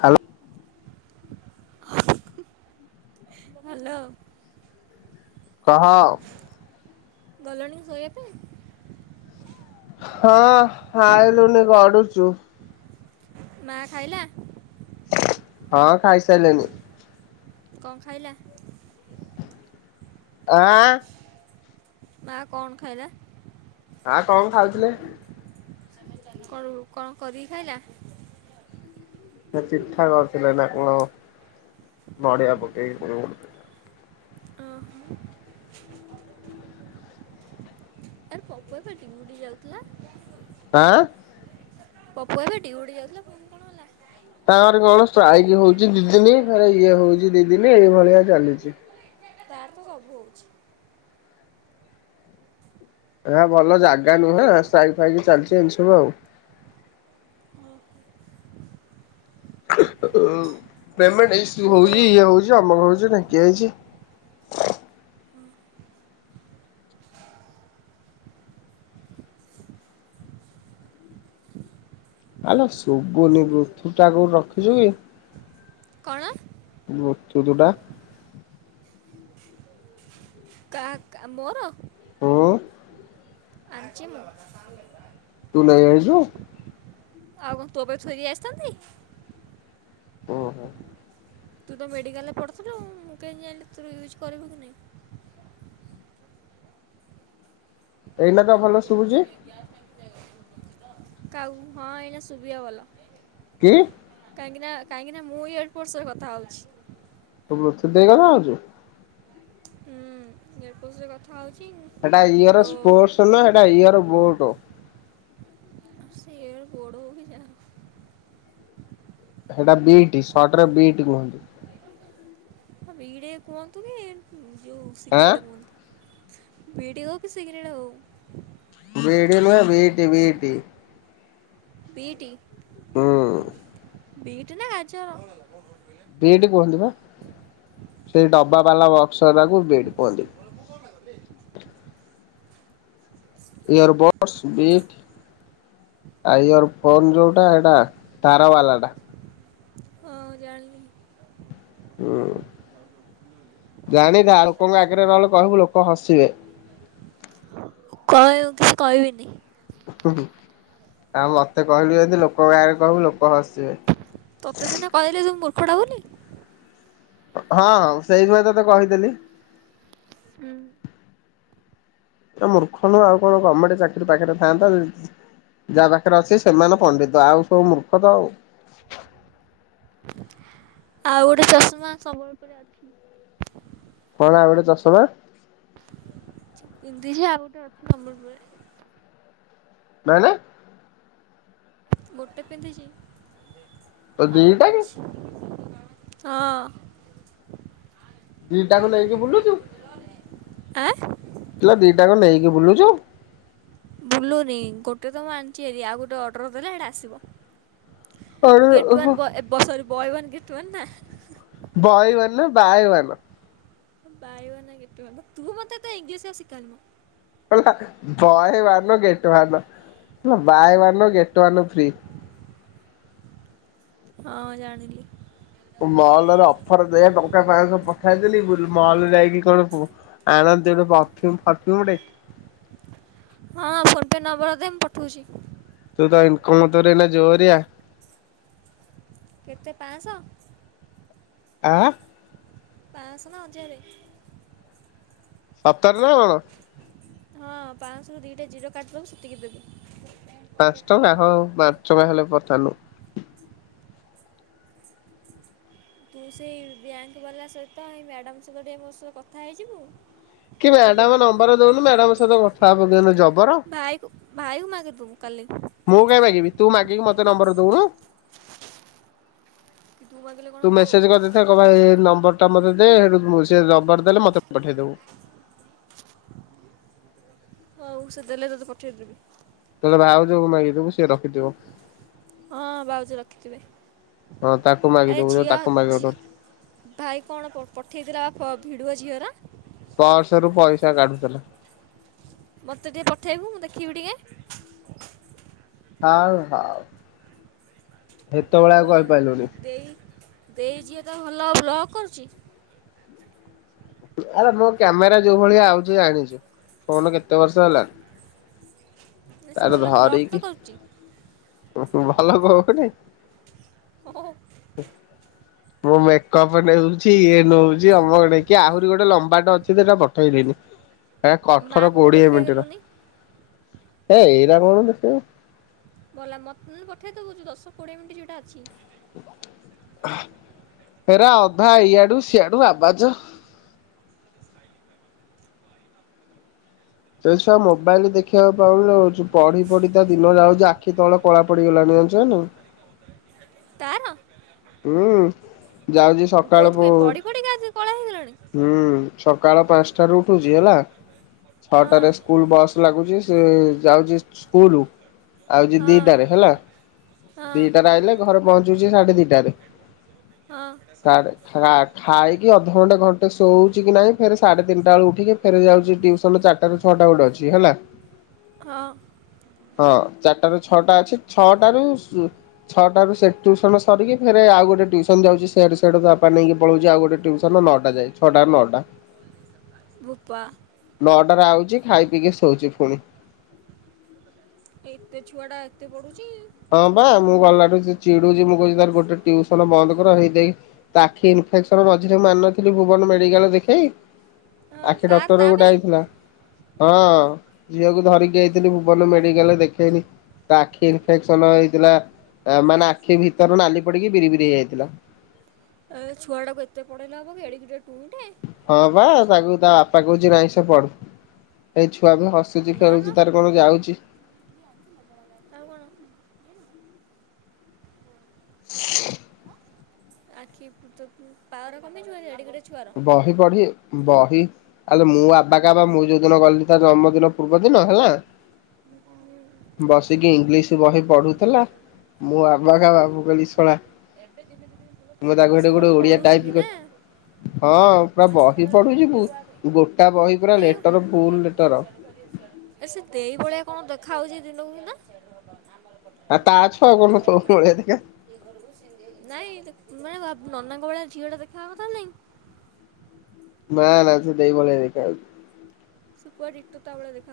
ହ୍ୟାଲ। Hello. କହ। ଗଲଣି ଶୋଇବା ପାଇଁ? ହଁ ଆଇଲୁନି ଗଡୁଚୁ। ମା ଖାଇଲା? ହଁ ଖାଇସାରିଲେଣିି। କଣ ଖାଇଲା? ଆଁ ମା କଣ ଖାଇଲା? ଆଁ କଣ ଖାଉଥିଲେ? [unintelligible] କଣରୁ କଣ କରିକି ଖାଇଲା? ସେ ପିଠା କରିଥିଲେ ନା କଣ ନଡିଆ ପକେଇକି [unintelligible] ଓହୋ ଉପା ବା ଡ୍ୟୁଟି ଯାଉଥିଲା। ଆଁ। ପପୁ ଭାଇ ପା ଡ୍ୟୁଟି ଯାଉଥିଲା ଫୁଣି କଣ ହେଲା? ତାଙ୍କର କଣ ଷ୍ଟ୍ରାଇକ ହୋଉଚି ଦି ଦିନି ଫେରେ ଇଏ ହୋଉଚି ଦି ଦିନି ଏଇଭଳିଆ ଚାଲିଚି। ତାର ତ ସବୁ ହୋଉଚି। ଏରା ଭଲ ଜାଗା ନୁହେଁ ସାଇଜି ଫାଇକି ଚାଲିଚି ଏମିତି ସବୁ ଆଉ। [unintelligible] ପେମେଣ୍ଟ୍ ଇସୁ ମୋର ହୋଉଚି ଇଏ ହୋଉଚି ଅମକ ହୋଉଚ ଢିଙ୍କି ହେଇଚି। [unintelligible] ଆଲୋ ସୁଗୁନି ବ୍ଲୁଟୁଥ୍ ଟା କୋଉଠି ରଖିଲି। କଣ? ବ୍ଲୁଟୁଥ୍ ଟା କା କା ମୋର? ହୁଁ। ଆଜିି ମୁଁ ତୁ ନେଇ ଆଇଛୁ? ଆଉ କଣ ତୋ ପାଇଁ ଥୋଇଦେଇ ଆସିଥାନ୍ତି? ଓ ହୋ! ତୁ ତ ମେଡିକାଲ ରେ ପଡୁଥିଲୁ ମୁଁ କେମିତି ଜାଣିଲି ତୁ ତୋର ୟୁଜ କରିବୁ କି ନାଇଁ। ଏଇନା ତ ଭଲ ଶୁଭୁଛି। କାଉ ହଁ ଏଇନା ଶୁଭିବ ଭଲ। କି? କାହିଁକି ନା କାହିଁକି ନା ମୁଁ ଇଅର୍ ପୋର୍ଟ ସହ କଥା ହଉଛି। ତୁ ବ୍ଲୁଟୁଥ୍ ହେଇ ଗଲା ଆଉ କଣ? ହୁଁ [inaudible] କଥା ହଉଛି ଏଟା ଇଅର ସ୍ପୋର୍ଟସ ନୁହଁ ଏଟା ଇଅର ବୋଟ। ସେ ଇଅର ବୋଡ ହଉ କି ଯାହା ହଉ। ସେଟା ବିଇଟି [unintelligible] ବିଇଟି କୁହନ୍ତି। ହଁ ବିଡି କୁହନ୍ତୁ କି ଯୋଉ ଆଁ ସିଗରେଟ୍ କୁହନ୍ତୁ। ବି ଡ଼ି ହଉ କି ସିଗରେଟ୍ ହଉ। ବି ଡ଼ି ନୁହେଁ ବିଟି ବିଟି। ବି ଟି ହୁଁ। ବିଟ୍ ନା ଗାଜର? ବିଟ୍ କୁହନ୍ତି ବା ସେ ଡବା ବାଲା ବକ୍ସକୁ ହେବାକୁ ବିଟ୍ କୁହନ୍ତି। ଇୟରବୋଟସ୍ ବିଟ୍ ଆର ଫୋନ ଯୋଉଟା ଏଇଟା ତାରା ବାଲା ଟା। ହଁ ଜାଣିଲି ହଁ। ଜାଣିଥା ଲୋକଙ୍କ ଆଗରେ ନହେଲେ କହିବୁ ଲୋକ ହସିବେ। କ କହିବିନି ଆଉ ମତେ କହିଲୁ ଯଦି ଲୋକ ଗାଁରେ କହିବୁ ଲୋକ ହସିବେ ତତେ ସିନା କହିଲେ ତ ମୂର୍ଖଟା ବୋଲି। ହଁ ସେଇଥି ପାଇଁ ତତେ କହିଥିଲି। ହୁଁ ଆ ମୂର୍ଖ ନୁହଁ ଆଉ କଣ ଗମେଣ୍ଟ ଚାକିରି ଫାକିରୀ ପାଖରେ ଥାନ୍ତା ଯାହା ପାଖରେ ଅଛି ସେମାନେ ପଣ୍ଡିତ ଆଉ ସବୁ ମୂର୍ଖ ତ ଆଉ। ଆଉ ଗୋଟେ ଚଷମା ସବୁ କଣ ଗୋଟେ ଚଷମା [unintelligible] ସମ୍ବଲପୁରରେ ନାଇଁ ନାଇଁ। ଗୋଟେ ପିନ୍ଧିଛି ତୋ ଆଉ ଦିଟା ଗୋଟେ କି ଅଛି। ହଁ। ଦି ଟାଙ୍କୁ ନେଇକି ବୁଲୁଚୁ। ଆଁ। ଇଲୋ ଦିଟା ଙ୍କ ନେଇକି ବୁଲୁଚୁ। ଭୁଲୁନି ଗୋଟେ ତ ମୁଁ ଆଣିଛି ହାରି ଆଉ ଗୋଟେ ଅର୍ଟର କଲେ ସେଟା ଆସିବ। ଆରେ ଗେଟ ଓହୋ one boy sorry ବୟନ୍ gate one ନା? ବୟୱାନ ନା ବାଏୱାନ। ବାୟୱାନ ଗେଟୱାନ ତୁ ମତେ ଏତେ ଇଂଲିଶ ଆଉ ସିକାନି। କହିଲା ବୟୱାନ ଗେଟୱାନ। ବାୟ ୱାନ୍ ଗେଟ ୱାନ୍ ଫ୍ରୀ। ହଁ ଜାଣିଲି। ମହଲରେ ଅଫର ଦେ ଟଙ୍କା ପାଇବୁ। ପ ଖାଇଦେଲି ବୁଲ ମଲ ଯାଇକି କଣ ଆଣନ୍ତି ଗୋଟେ ପରଫିଉମ ଫରଫିଉମ ଟେ। ହ ହଁ ଫୋନ୍ ପେ ନମ୍ବର ଦେ ପଠଉଛି। ତୁ ତ ଇନକମ ତୋର ଏଇନା ଜୋରିଆ। କେତେ ପାଆଁଶହ। ଆ। ପାଆଁସ ନା ହଜାରେ। ସତରେ ନା କଣ? ହଁ ପାଆଁଶହ ର ଦିଟା ଜିରୋ କାଟିଦବୁ ସେତିକି ଦେବି। ପାଞ୍ଚ ଟଙ୍କା ହ ପାଞ୍ଚ ଟଙ୍କା ହେଲେ ପଠାନୁ। ତୁ ସେଇ ବ୍ୟାଙ୍କ ବାଲା ସହିତ ଏଇ ମ୍ୟାଡ଼ ସହିତ ଟିକେ ମୋ ସହ କଥା ହେଇଯିବୁ। ମୁଁ କି ତୋତେ ମ୍ୟାଡାମ ଦେବି ନମ୍ବର ଦଉନୁ ମ୍ୟାଡାମ ସହିତ କଥା ହବ କିଏ? ଜ ଭାଇକୁ ଭାଇକୁ ମାଗି ଦବୁ କାଲି। ମୁଁ କାଇଁ ମାଗିବି ତୁ ମାଗିକି ମତେ ନମ୍ବର ଦଉନୁ। ତୁ ମାଗିଲେ କ'ଣ ତୁ ହେବ କି ମେସେଜ କରିଦେଇଥା କ ଭାଇ ଏ ନମ୍ବର ର ଟା ମତେ ଦେ ହେଠୁ ସେ ରବର ଦେଲେ ମତେ ପଠେଇଦବୁ। ହଉ ସେ ଦେଲେ ତତେ ପଠେଇଦେବି। ନହେଲେ ଭାଉଜକୁ ମାଗିଦବୁ ସିଏ ରଖିଥିବ। ହଁ ଭାଉଜ ରଖିଥିବେ। ହଁ ତାକୁ ଆରେ ମାଗିଦବୁ ଝିଅ ତାକୁ ଝି ମାଗିବୁ ଭାଇ କଣ ପ ପଠେଇଥିଲା। ଫୋ ଭିଡୁଅ ଝିଅର। ପଶରୁ ପଇସା କାଢୁଥିଲା। ମତେ ଟିକେ ପଠେଇବୁ ମୁଁ ଦେଖିବି ଟିକେ। ହଉ ହଉ। ହେତେବେଳେ ଆଉ କହିପାରିଲୁନି ଦେଇ ଦେଇ ଝିଅ ତ ଭଲ ବ୍ଲକ୍ କରୁଛି। ଆରେ ମୋ କ୍ୟାମେରା ଯୋଉ ଭଳିଆ ଆଉଚି ଜାଣିଛୁ। ଫୋନ କେତେ ବର୍ଷ ହେଲାଣି। ସେ ତାର ଭଲ ବ୍ଲଗ୍ ତ ଧରକି କରୁଛି ଭଲ କରୁନେଇଁ। ହଁ। ମୁଁ ମେକପ୍ ନେଉଛି ଇଏ ନଉଚି ଅମଆଡେ କି ଆହୁରି ଗୋଟେ ଲମ୍ବାଟେ ଅଛି ଯେ ସେଇଟା ପଠେଇଦେଇନି। କଠର ମାଆକୁ ଟିକେ କୋଡିଏ ଦେଖେଇ ମିନିଟର ଦେଲୁନି ହେ ଏଇରା କଣ ଦେଖିବୁ। ବଲା ମତେ ନହେନେ ପଠେଇଦବୁ ଦଶ କୋଡିଏ ମିନିଟ ଯୋଉଟା ଅଛି। ହେରା ଅଧା ଇଆଡୁ ଶିଆଡୁ ଆବାଜ। ସେ ଛୁଆ ମୋବାଇଲ ଦେଖିବାକୁ ପାଉନୁ ପଢି ପଢି ତା ଦିନ ଯାଉ ଆଖି ତଳ କଳା ପଡିଗଲାଣି ଜାଣିଚନା ନାଇଁ। ତାର? ହୁଁ। ଯାଉଛି ସକାଳ ହୁଁ କେଉଁଥିପାଇଁ ପଢ଼ି ପଢ଼ିକା ଆଜି କଳା ହେଇଗଲାଣି ସକାଳ ପାଞ୍ଚଟ। ଉଠୁଛି ହେଲା ହଁ ଛଅଟାରେ ସ୍କୁଲ ବସ୍ ଲାଗୁଛି ସେ ଯାଉଛି ସ୍କୁଲ ଜା ଆଉଛି ହଁ ଦିଟାରେ ହେଲା ହଁ ଦିଟାରେ ଆଇଲେ ଘରେ ପହଞ୍ଚୁଛି ସାଢେ ଦିଟାରେ। ହଁ ହ ଛାଡ଼େ ଖା ଖାଇକି ଅଧଘଣ୍ଟେ ଘଣ୍ଟେ ଶୋଉଛି କି ନାହିଁ ଫେ ସାଢେ ତିନିଟା ବେଳ ଉଠିକି ଫେରେ ଯାଉଛି। ଟଟିସନ ର ଚାରଟ ର ଛଅଟା ଗୋଟେ ଅଛି ହେଲା। ହଁ। ହଁ ଚାରିଟ ରୁ ଛଅଟା ଅଛି ଛଅଟାରୁ ଛଅଟାରୁ ସେତୁ ସନ ସରିକି ଫେ ଆଉ ଟୁସନ ଯାଉଛି ସେଆଡୁ ତାପା ନେଇକି ପଳଉଛି ଆଉ ଗୋଟେ ଟୁନ ନଅା ଯାଏ ଛଟା ନଅଟା। [inaudible] ରୂପା। ଛି ଖାଇ ପିଇକି ଶଉଛି ପୁଣି। ଏତେ ଛୁଆ ଟା ଏତେ ପଢୁଛି? ହଁ ବା ମୁଁ ଗଲାଠୁ ଚିଡୁଛି ମୁଁ କହୁଛି ତାର ଗୋଟେ ଟଉସନ ବନ୍ଦ କର ହେଇକି ତା ଆଖି ସନ ମଝିରେକୁ ମାରିନଥିଲି ଭୁବନ ମେଡାଲ ଦେଖଇ। ହଁ ଆଖି ତାର ଡକ୍ଟର ତା ଗୋଟେ ଆ ପାଇଁ ଇଥିଲା। ହଁ ଝିଅକୁ ଧରିକି ଯାଇଥିଲି ଭୁବନ ମେଡିକାଲରେ ଦେଖେଇନି ଟା ଆଖି ଆଖେଇନି ହେଇଥିଲା ମାନେ ଆଖି ଭିତର ନାଲି ପଡିକି ବିରି ବିରି ହେଇଯାଇଥିଲା। ଏ ଛୁଆ ଟାକୁ ଏତେ ପଢେଇଲେ ହେବ କି ଏଡ଼ିକି ଟୁଇଁଟେ ହଁ ବା ତାକୁ ତା ବାପା କହୁଛି ନାହିଁ ସେ ପଢୁ, ହେଇଛୁ ଛୁଆ ବି ହସୁଛି ନା ମ ଖେଳୁଛି ତାର କଣ ଯାଉଛି? ଆଉ କ'ଣ [inaudible] ଆଖି ପ ତ ପାୱାର କମି ଯିବ ଅଡ଼ିକ ଏଡ଼ିକି ଛୁଆର ବହି ପଢ଼ୀ ବହି ଆଲେ ମୁଁ ଆବା କା ବା ମୁଁ ଯୋଉଦିନ ଗଲି ତା ଜନ୍ମଦିନ ପୂର୍ବ ଦିନ ହେଲା। ବସିକି ଇଂଲିଶ ବହି ପଢୁଥିଲା ମୁଁ ଆବାକାବା ମୁ କହିଲି ଶଳା ମୁ ତାକୁ ସେ ହେଟୁ ଭଲ ଗୋଟେ ଓଡିଆ ପଢ଼ୁଛି ବି ଟାଇପ ନା ହଁ ପୁରା ବହି ପଢୁଛି ଗୁ ଗୋଟା ବହି ପୁରା ଲେଟର ଭୁଲ ଲେଟର। [inaudible] ଏ ସେ ଦେଇ ଭଳିଆ କଣ ଦେଖା ହାଉଛି ଦିନକୁ ଦିନ। ଆ ତା ଛୁଆ କନ୍ ତୋ ଭଳିଆ ଦେଖା ହେ ନାଇଁ ମାନେ ଭାବ- ନନାଙ୍କ ଭଳିଆ ଝିଅ ଟା ଦେଖା ହବ ନା ନାଇ? ନା ନା ସେ ଦେଇ ଭଳିଆ ଦେଖା ଯାଉଛି। ସୁୂପର୍ ଡିଟୋ ତା ଭଳିଆ ଦେଖା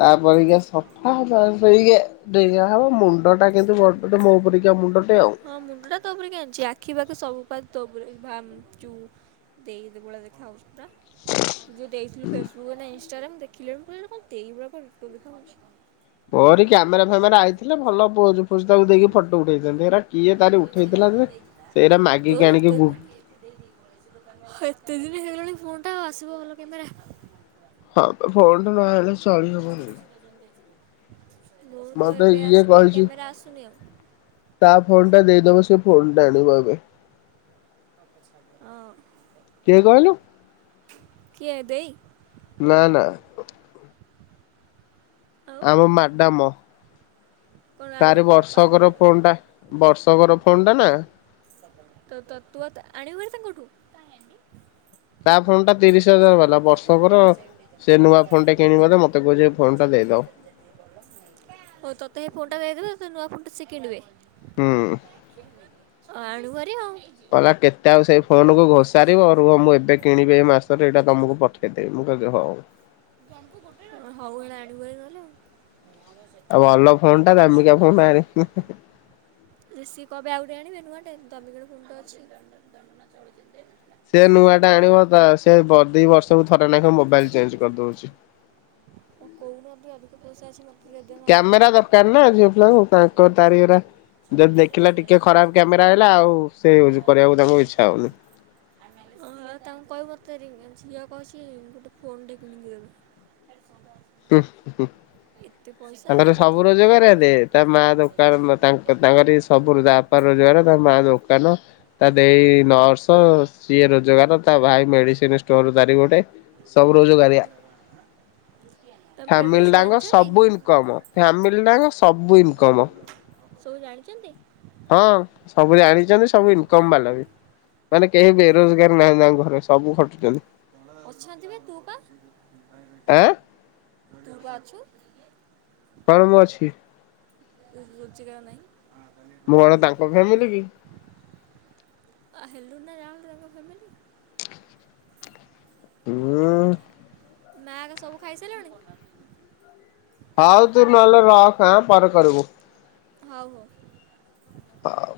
ତାପରିକା ସଫା ଆଉ ତାପରିକା ଡେଙ୍ଗା ହେବ ମୁଣ୍ଡ ଟା କିନ୍ତୁମୋ ପରିକା ମୁଣ୍ଡ। ହଁ ମୁଣ୍ଡ ଟା ତୋ ପରିକା ଆଣିଛି ଆଖି ପାଖି ସବୁ ପା ତୋ ପରିକା। ଭ ତୁ ଦେଇ ଭଳିଆ ଦେଖା ହଉଛି ପୁରା ତୁ ଯୋଉ ଦେଇଥିଲୁ ଫେସବୁକ୍ ରେ ଏଟା ଇନ୍ସ୍ ସେରା ମୁ ଦେଖିଲା ବେଳୁ ମୁଁ କହିଲି ଦେଇ ଭଳିଆ ଡିଟୋ ଦେଖାଯାଉଛି। ମୋରି କ୍ୟାମେରା ଫ୍ୟାମେରା ଆଇଥିଲେ ଭଲ ପୋଜ ଫୋଜ ତାକୁ ଦେଇକି ଫଟୋ ଉଠେଇଥାନ୍ତି, ହେରା କିଏ ତାରି ଉଠେଇଥିଲା ଯେ ସେଇଟା ତୋର ମାଗିକି ଆଣିକି ଏତେ ବୁ ଦିନ ଏତେ ଦିନ ହେଇଗଲାଣି ଫୋନ୍ ଟା ଆସିବ ଭଲ କୋମେରା। ହଁ ଫୋନ ଟ ନ ଆଲେ ଚଳି ହବନି। ମୁଁ ତ ମତେ ଏବେ ଇଏ ଆସିକି କହିଛି କ୍ୟାମେରା ଆସୁନି ଆଉ। ତା ଫୋନ୍ ଟା ଦେଇଦବ ସେ ଫୋନ୍ ଟା ଆଣିବ ଏବେ। ହଁ। କିଏ କହିଲୁ? କିଏ ଦେଇ ନା ନା। ଆଉ ଆମ ମାଡାମ। କ'ଣ ଆଉ ଗୋଟେ ତାର କ- ଆଉ ଗୋଟେ ବର୍ଷକର ଫୋ ଫୋନ୍ ଟା ବର୍ଷକର ଫୋନ୍ ଟା ନା। ତ- ତ- ତୁ ଆଉ ଆଣିିବୁନି ତାଙ୍କଠୁ? ହ ତା ଫୋନ୍ ଟା ତିରିଶ ହଜାର ବାଲା। ବର୍ଷକର ସେ ନୂଆ ଫୋନ ଟା କିଣିବ ବୋଲି ମତେ କହୁଛ ଫୋନ୍ ଟା ଦେଇଦବ। ଓ ତତେ ଏଇ ଫୋନ ଟା ଦେଇଦେବେ, ସେ ନୂଆ ଫୋନ ଟା ସେ କିିଣିବେ? ହୁଁ। ଅ ଆଣୁ ଭାରି ଆଉ। କହିଲା କେତେ ଆଉ ସେଇ ଫୋନ କୁ ଘୋଷାରିବ, ରୁହ ମୁଁ ଏବେ କିଣିବି ଏଇ ମାସରେ ଏଇଟା ତମକୁ ପଠେଇଦେବି। ମୁଁ କହିଲି ହଉ। ହଉ ହେଲା ଆଣିବ ଭାରି ନହେଲେ ଆଉ। ଆଉ ଅଲ ରିଷିକି କଣ ପାଇଁ ଆଉ ଗୋଟେ ଆଣିବେ ନୂଆଟେ। ତମେ କିଣିବ ଫୋନ୍ ତ ଅଛି। ସେ ନୂଆ ଟା ଆଣିବ ତ ସେ ବ ଦି ବର୍ଷ ଥରେ ନେଖା ମୋବାଇଲ ଚେଞ୍ଜ କରିଦଉଛି। କେଉଁଠୁ ଅଧିକ ଅଧିକ ପଇସା ଅଛି ଦେଇଦେ ମୋ କ୍ୟାମେରା ଆକାଉଣ୍ଟକୁ ଦରକାର ନା ଝିଅ ପିଲାଙ୍କୁ ତ ଏକର ତାରିଗରା ଯଦି ଦେଖିଲା ଟିକେ ଖରାପ କ୍ୟାମେରା ଆଇଲା ଆଉ ସେ ୟୁଜ କରିବାକୁ ତାକୁ ଇଚ୍ଛା ହଉନି। ହଁ ଆଉ ତାଙ୍କୁ କହିବ ତା ରି ଝିଅ କହୁଛି ଗୋଟେ ଫୋନ୍ ଟେ କିଣିବି ଏବେ। ହୁଁ - ହୁଁ। ଏତେ ଆଉ ତାଙ୍କର ମୋତେ ସବୁ ମୋତେ ଦେଇଟା ରୋଜଗାରିଆ ଦେ ଯେ ତା ମା ଦୋକାନ ତାଙ୍କର ତାଙ୍କର ବି ସବୁ ରୋଜ ତା ବାପା ରୋଜଗାର। ତା ମା ଦୋକାନ ତା ଦେଇ ନର୍ସ ସିଏ ରୋଜଗାର ତା ଭାଇ ମେଡିସିନ ଷ୍ଟୋର [unintelligible] ଗୋଟେ ସବୁ ରୋଜଗାରିଆ। ତମ ଫ୍ୟାମିଲି ଫ୍ୟାମିଲ ସବୁ ଟାଙ୍କ ଜାଣିଛନ୍ତି? ସବୁ ଇନକମ ଫ୍ୟାମିଲ ଟାଙ୍କ ସବୁ ଇନକମ। ସବୁ ଜାଣିଛନ୍ତି? ହଁ ସବୁବେଳେ ଆଣି ସବୁ ଇନକମ ବାଲା ବି ମାନେ କେହି ବେରୋଜଗାର ନାହାଁନ୍ତି ତାଙ୍କ ଘରେ ସବୁ ଖଟୁଛନ୍ତି। ଅଛନ୍ତି ବା ତୁ ବା। ଆଁ ତୁ ବା ଅଛୁ। କଣ ମୁଁ ଅଛି। ରୋଜଗାର ନାହିଁ। ମୋ କଣ ତାଙ୍କ ଫ୍ୟାମିଲି କି? ହେଲୁ ନା ରାହୁଲ ତାଙ୍କ ଫ୍ୟାମିଲି ହୁଁ। ମା ହେକା ସବୁ ଖାଇସାରିଲଣି? ହଉ ତୁ ନହେଲେ ରଖେ ଏଁ ପରେ କରିବୁ। ହଉ ହଉ। ହଉ।